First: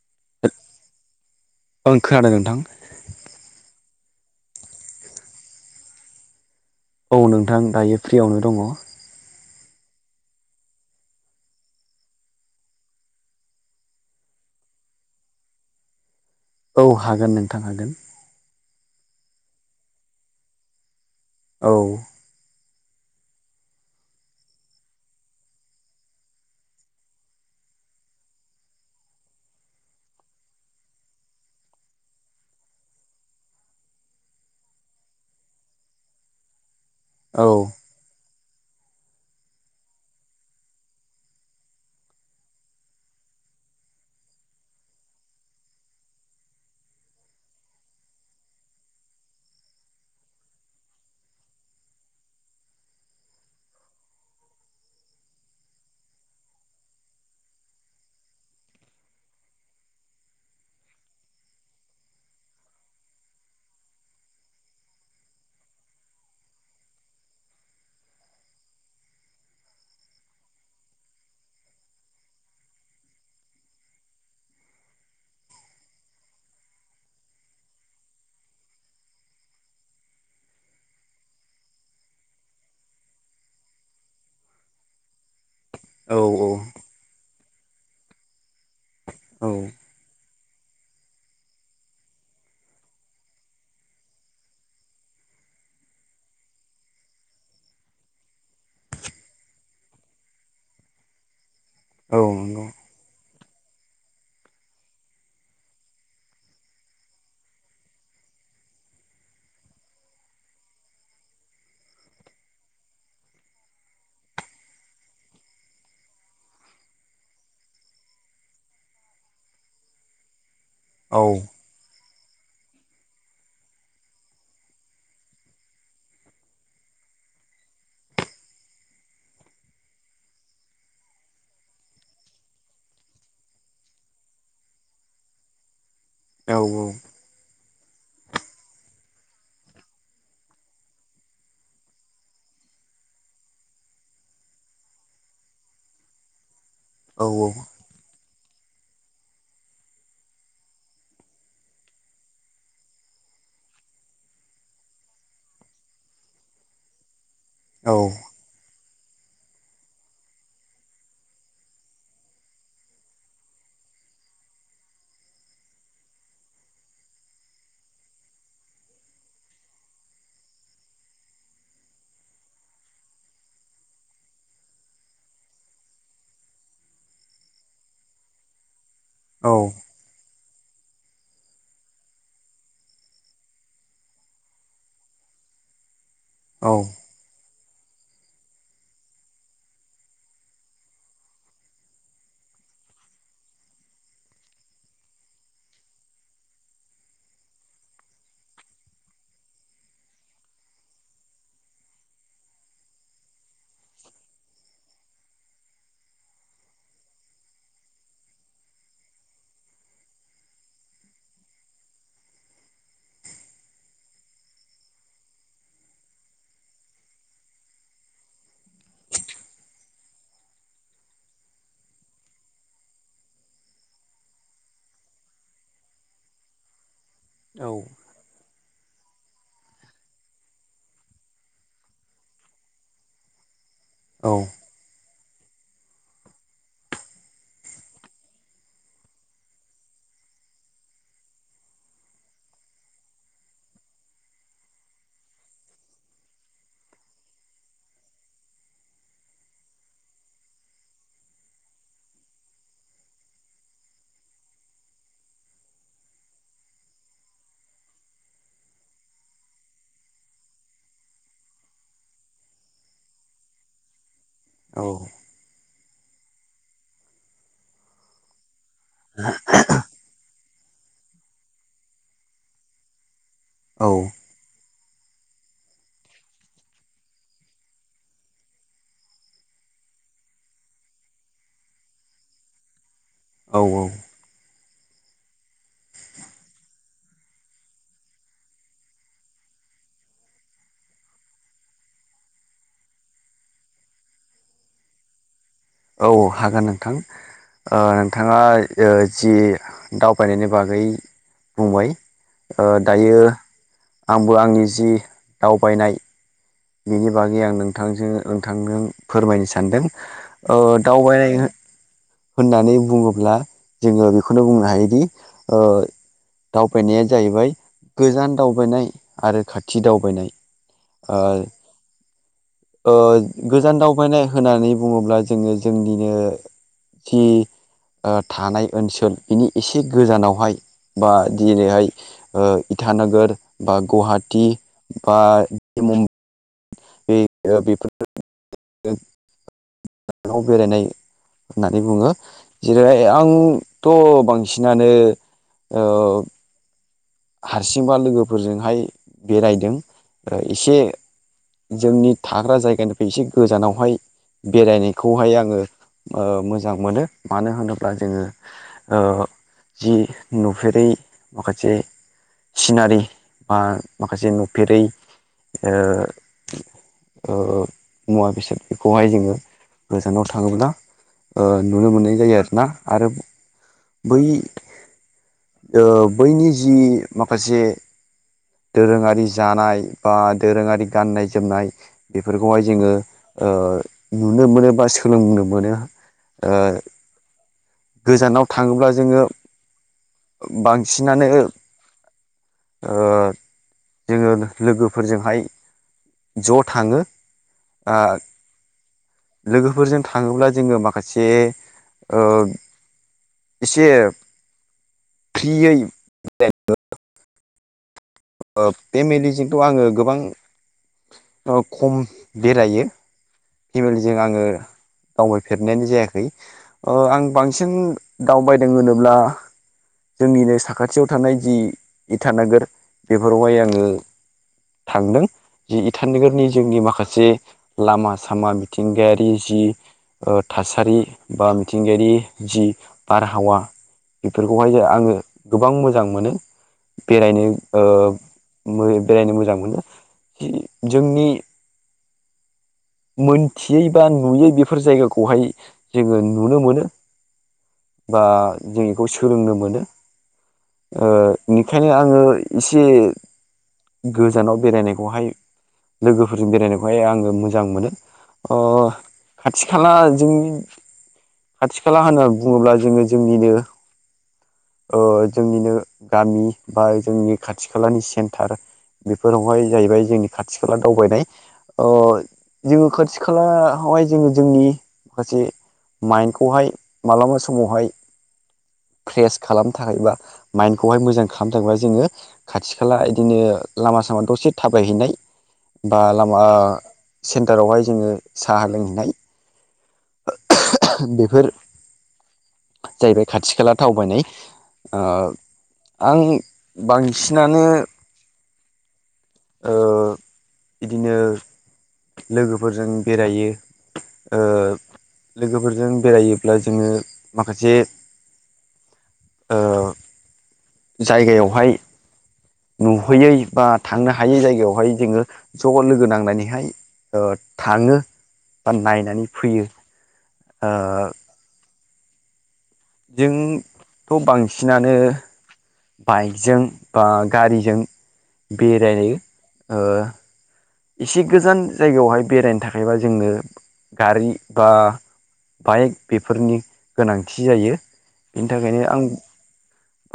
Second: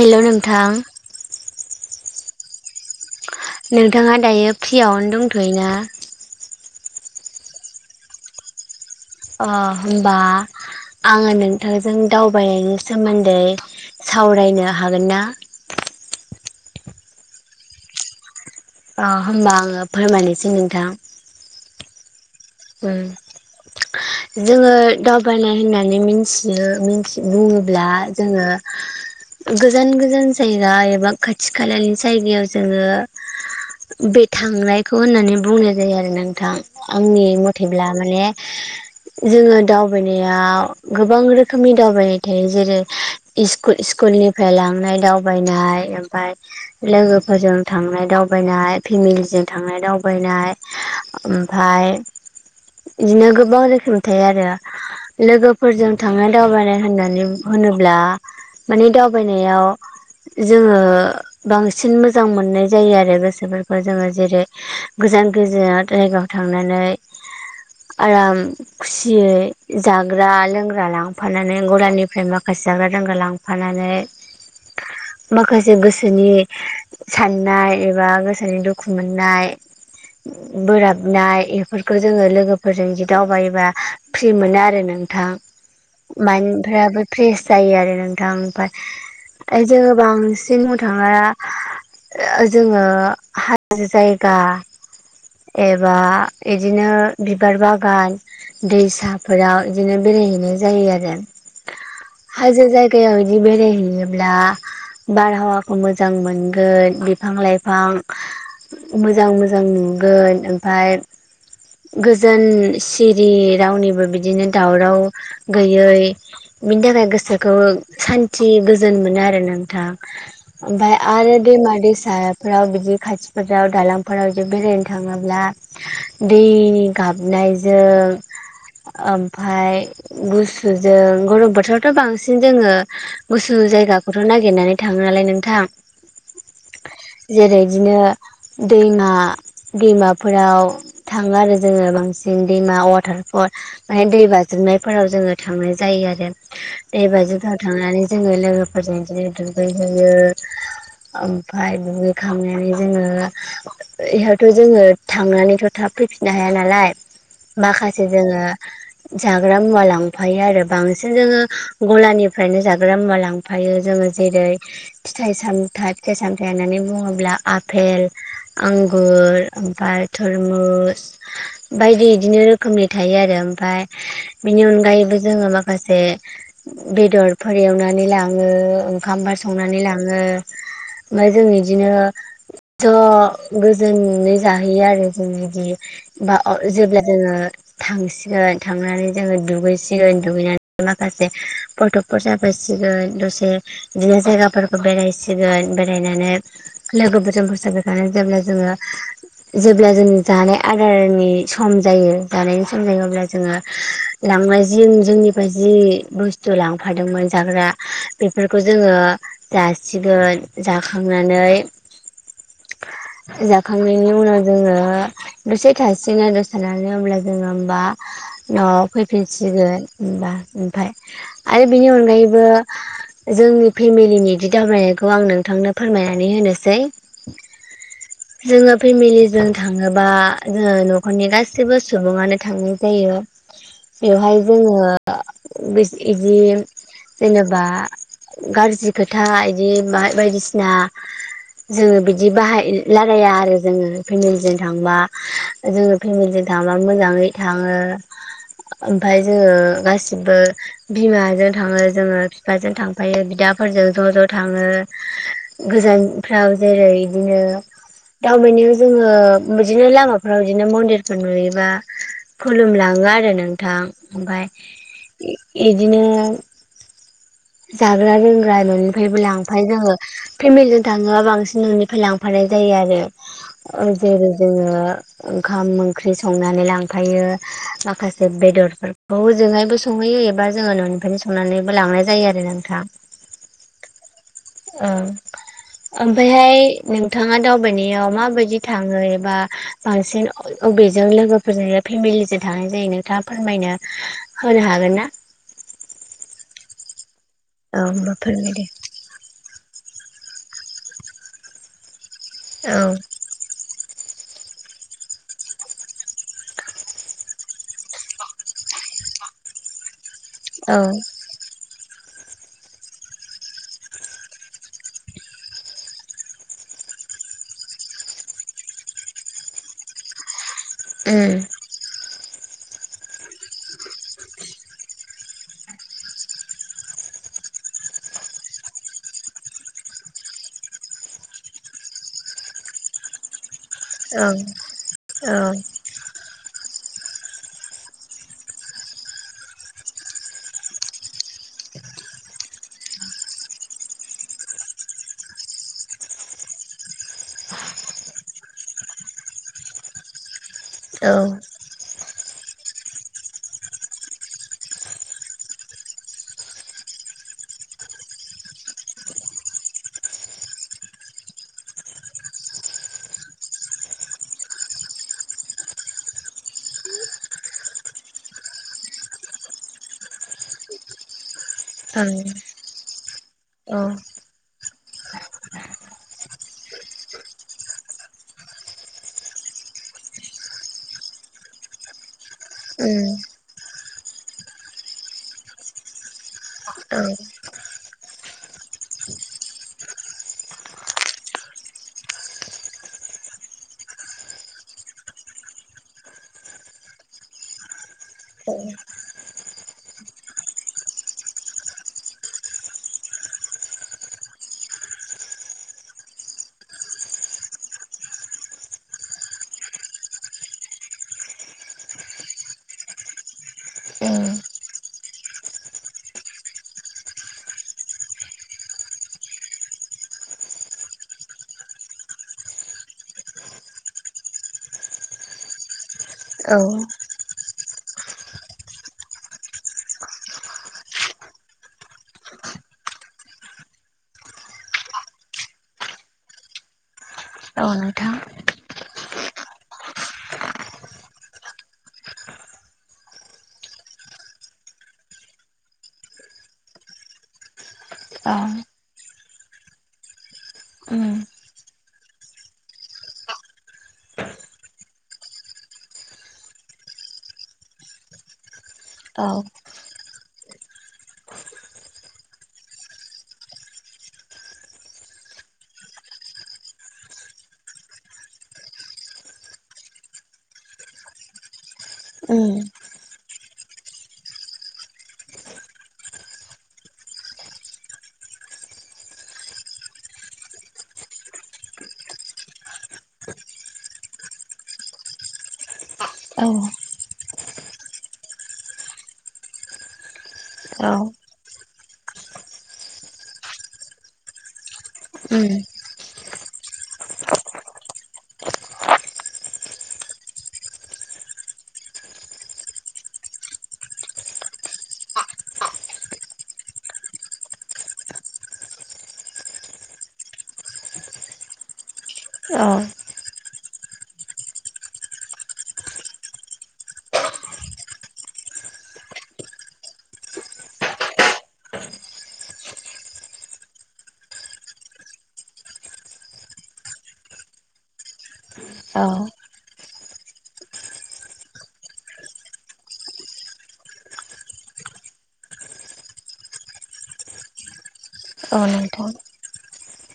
हेल' नोंथां ओं खोनादों नोंथां नोंथाङा दायो फ्रियावनो दंथ'य ना? औ नोंथां दायो फ्रियावनो दङ। अ अब्ला आङो नोंथांजों दावबायनायनि सोमोन्दै सावरायनो हागोन ना? औ हागोन नोंथां हागोन। अ होमबा आङो फोरमायनोसै नोंथां। औ उम जोङो दावबायानाय होननानै मिथियो बुङोब्ला जोङो गोजान गोजान जायगा एबा खाथि खालानि जायगायाव जोङो बे थांनायखौ होननानै बुंनाय जायो आरो नोंथां आंनि औ मथेब्ला माने जोङो दावबायनाया गोबां रोखोमनि दावबायनाय थायो जेरै इसकु स्कुल निफ्राय लांनाय दावबायनाय ओमफ्राय लोगोफोरजों थांनाय दाव दावबायनाय फेमिलिजों थांनाय दावबायनाय ओमफ्राय बिदिनो गोबां रोखोम थायो आरो लोगोफोरजों थांनाय दावबायनाय होननानै होनोब्ला माने दावबायनायाव जोङो बांसिन मोजां मोननाय जायो आरो गोसोफोरखौ जोङो जेरै गोजान गोजेर जायगायाव थांनानै। आराम खुसियै जाग्रा लोंग्रा लांफानानै गलानिफ्राय माखासे जाग्रा लोंग्रा लांफानानै माखासे गोसोनि साननाय एबा गोसोनि दुखु मोननाय बोराबनाय बेफोरखौ जोङो लोगोफोरजों जुदि दावबायोबा फ्रि मोनो आरो नोंथां। औ माइन्दफ्राबो फ्रेस जायो आरो नोंथां ओमफ्राय औ ओमफ्राय जोङो बांसिन थाङा जोङो हाजो जायगा एबा बिदिनो बिबार बागान दैसाफोराव बिदिनो बेरायहैनाय जायो आरो औ हाजो नंगौ जायगायाव बेरायहैनोयोब्ला बारहावाखौ मोजां मोनगोन बिफां लाइफां मोजां मोजां नुगोन ओमफ्राय गोजोन सिरि रावनिबो बिदिनो दावराव गैयै मि नि थाखाय गोसोखौ सान्थि गोजोन मोनो आरो नोंथां। ओमफ्राय आरो औ आरो दैमा दैसा सा फोराव बिदि खाथिफोराव दालांफोराव जुदि बेरायनो थाङोब्ला दै गाबनायजों ओमफाय गुसुजों गरम बोथोरावथ' बांसिन जोङो गुसु जायगाखौथ' नागिरनानै थाङो नालाय नोंथां। औ औ जेरै बिदिनो दैमा दैमा फोराव थाङो आरो जोङो बांसिन दैमा वाटार फल ओमफ्राय दै बाज्रुमनायफोराव जों थांनाय जायो आरो औ बेबायदिफोराव थांनानै जोङो लोगोफोरजों बिदिनो दुगैहैयो। ओमफ्राय दुगैखांनानै जोङो इहायथ' जोङो थांनानैथ' थाब फैफिननो हाया नालाय माखासे जोङो जाग्रा मुवा लांफायो आरो बांसिन जोङो गलानिफ्रायनो जाग्रा मुवा लांफायो जों जेरै फिथाइ सामथा फिथाइ सामथाइ होननानै बुङोब्ला आपेल आंगुर [unintelligible] थरमुस बायदि बिदिनो रोखोमनि थायो आरो ओमफ्राय बेनि उन अनगायैबो जोङो माखासे बेदरफोर एवनानै लाङो। ओंखामबो संनानै लाङो। ओमफ्राय जों बिदिनो ज' गोजोन जाहैयो आरो जों बिदि बा जेब्ला जोङो थांसिगोन थांनानै जोङो दुगैसिगोन दुगैनानै माखासे फथ'फोर साफायसि गोन दसे बिदिनो जायगाफोरखौ बेरायसिगोन बेरायनानै लोगोफोरजों दसे [unintelligible] जेब्ला जोङो जेब्ला जों जानाय आदारनि सम जायो जानायनि सम जायो अब्ला जोङो लांनाय जि जोंनिफ्राय जि बुस्थु लांफादोंमोन जाग्रा बेफोरखौ जोङो जासिगोन जाखांनानै जाखांनाय नि उनाव जोङो दसे थासिनो आरो थानानै अब्ला जोङो होमब्ला नवाव फैफिनसिगोन होमबा ओमफ्राय आरो बिनि अनगायैबो जोंनि [unintelligible] दावबायरायनायखौ आं नोंथांनो फोरमायनानै होनोसै। औ जोङो फेमिलिजों थाङोबा जोङो न'खरनि गासैबो सुबुङानो थांनाय जायो। बेवहाय जोङो बिदि जेनेबा गाज्रि खोथा इदि बायदिसिना जोङो बिदि बाहाय लागाया आरो जोङो फेमिलिजों थांबा जोङो फेमिलिजों थांबा मोजाङै थाङो ओमफाय जोङो गासिबो बिमाजों थाङो जोङो बिफाजों थांफायो बिदि बिदाफोरजों ज' ज' थाङो गोजानफ्राव जेरै बिदिनो दावबायनायाव जोङो बिदिनो लामाफ्राव बिदिनो मन्दिरफोर नुयोबा खुलुमलाङो। आरो नोंथां। ओमफाय बिदिनो जाग्रा लोंग्रा [unintelligible] न'निफ्रायबो लांफायो जोङो फेमिलिजों थाङोबा बांसिन न'निफ्राय लांफानाय जायो आरो [unintelligible] औ ओंखाम ओंख्रि संनानै लांफायो माखासे बेदरफोरखौ ओजोंहायबो सं हैयो एबा जोङो न'निफ्रायनो संनानैबो लांनाय जायो आरो नोंथाङा औ औ ओं ओमफायहाय नोंथाङा दावबायनायाव माबायदि थाङो एबा बांसिन अबेजों लोगोफोरजों फेमिलिजों थांनाय जायो नोंथाङा फोरमायनो होनो हागोन ना? औ हागोन नोंथां औ होमबा नोंथाङा फोरमायदो जि दाव बायनायनि बागै बुंबाय औ दायो आं बो आंनि जि दावबायनाय बिनि बागै आं नोंथांजों नोंथांनो फोरमायनो सानदों औ दावबायनाय होननानै बुङोब्ला जोङो बेखौनो बुंनो हायोदि दावबायनाया जाहैबाय गोजान दावबायनाय आरो खाथि दावबायनाय उम आरो गोजान दावबायनाय होननानै बुङोब्ला जोङो जोंनिनो जि थानाय ओनसोल बिनि एसे गोजानावहाय बा जेरैहाय इटानगोर बा औ गुवाहाटि बा मुम्बाइ [unintelligible] बेफोर [unintelligible] बेरायनाय होननानै बुङो जेरैहाय आंथ' बांसिनानो ओ हारसिंबा लोगोफोरजोंहाय बेरायदों। एसे ओं औ जोंनि थाग्रा जायगानिफ्राय एसे गोजानावहाय बेरायनायखौहाय आङो मोजां मोनो मानो होनोब्ला जोङो ओ जि नुफेरै माखासे सिनारि बा माखासे नुफेरै ओ ओ मुवा बेसाद बेखौहाय जोङो गोजानाव थाङोब्ला ओ नुनो मोननाय उम जायो आरो ना आरो बै ओ बैनि जि माखासे दोरोङारि जानाय बा दोरोङारि गाननाय जोमनाय बेफोरखौहाय जोङो ओ नुनो मोनो बा सोलोंनो मोनो। ओ औ गोजानाव थाङोब्ला जोङो बांसिनानो ओ जोङो लोगोफोरजोंहाय ज' थाङो ओ लोगोफोरजों थाङोब्ला जोङो माखासे ओ एसे फ्रियै [unintelligible] ओ फेमिलिजोंथ' आङो गोबां खम बेरायो फेमिलिजों आङो दावबायफेरनायानो जायाखै ओ आं बांसिन दावबायदों होनोब्ला जोंनिनो साखाथियाव थानाय जि इटानोगोर बेफोरावहाय आङो थांदों जे इटान नोगोरनि जोंनि उम माखासे लामा सामा मिथिंगायारि जि थासारि बा मिथिंगायारि जि बारहावा बेफोरखौहाय आङो गोबां मोजां मोनो बेरायनो औ नोंथां ओ बेरायनो मोजां मोनो जोंनि मोनथियै बा नुयै बेफोर जायगाखौहाय जोङो नुनो मोनो। बा औ जों बेखौ सोलोंनो मोनो। ओ उम बेनिखायनो आङो एसे गोजानाव बेरायनायखौहाय लोगोफोरजों बेरायनायखौहाय आङो मोजां मोनो ओ औ खाथि खाला जों खाथि खाला होनना बुङोब्ला जोङो जोंनिनो ओ जोंनिनो गामि बा जोंनि खाथि खालानि सेन्टार बेफोरावहाय जाहैबाय जोंनि खाथि खाला दावबायनाय ओ उम जोङो खाथि खालायावहाय जोङो जोंनि माखासे माइ खौहाय मालाबा समावहाय [inaudible] फ्रेस खालामनो थाखायबा माइखौहाय मोजां खालामनो थाखायबा जोङो खाथि खाला इदिनो लामा आसामाव दसे थाबायहैनाय [inaudible] बा लामा औ सेन्टारावहाय जोङो साहा लोंहैनाय औ बेफोर जाहैबाय खाथि खाला दावबायनाय। उम आं बांसिनानो ओ इदिनो लोगोफोरजों बेरायो ओ लोगोफोरजों बेरायोब्ला जोङो माखासे ओ जायगायावहाय औ नुहैयै बा थांनो हायै जायगायावहाय जोङो ज' लोगो नांनानैहाय ओ थाङो बा नायनानै फैयो। ओ जोंथ' बांसिनानो बाइकजों बा गारिजों औ बेरायो ओ एसे गोजान जायगायावहाय बेरायनो थाखायबा जोंनो गारि बा बाइक बेफोरनि गोनांथि जायो बेनि औ थाखायनो आं नोंथां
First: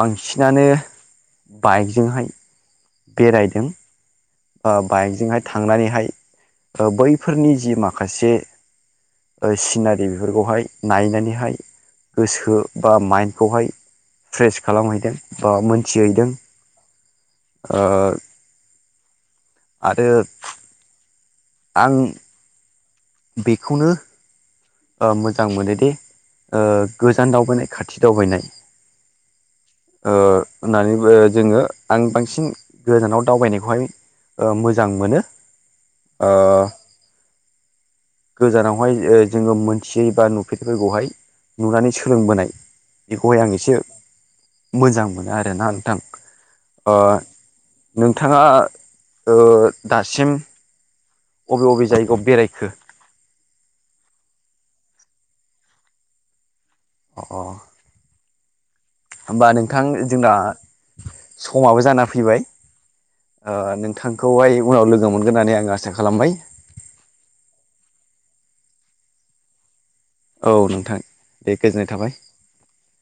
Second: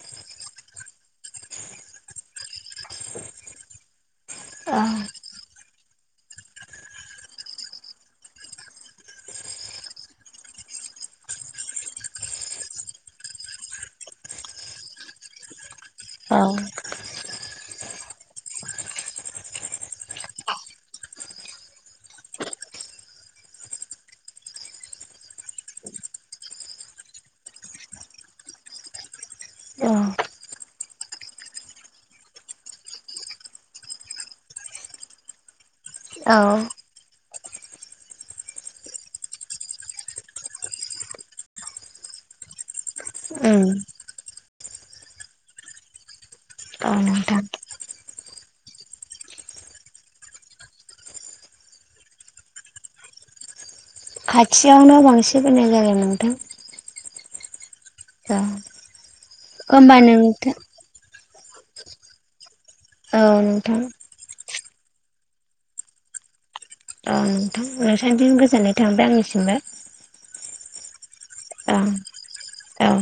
बांसिनानो बाइकजोंहाय बेरायदों। ओ औ बाइकजोंहाय थांनानैहाय बैफोरनि जि माखासे सिनारि बेफोरखौहाय नायनानैहाय गोसो बा माइन्दखौहाय फ्रेस खालामहैदों बा मोनथिहैदों। औ ओ आरो आं बेखौनो ओ मोजां मोनोदिे गोजान दावबायनाय खाथि दावबायनाय। ओ औ होननानैबो जोङो आं बांसिन गोजानाव दावबायनायखौहाय ओ मोजां मोनो ओ औ गोजानावहाय जोङो मोनथियै बा नुफेरैफोरखौहाय नुनानै सोलोंबोनाय बेखौहाय आं उम एसे मोजां मोनो आरोना नोंथां। ओ औ नोंथां नोंथाङा ओ दासिम अबे बबे जायगायाव बेरायखो? खाथियावनो बांसिन बेरायनाय जादों नोंथां। अ अ औ होनबा नोंथां होमबा जोंना नोंथां समाबो जाना फैबाय औ ओ नोंथां नोंथांखौहाय उनाव लोगो मोनगोन होननानै आं आसा खालामबाय। औ नोंथां नोंथांनिसिम गोजोननाय थाबाय आंनिसिमबो औ नोंथां दे औ गोजोननाय थाबाय औ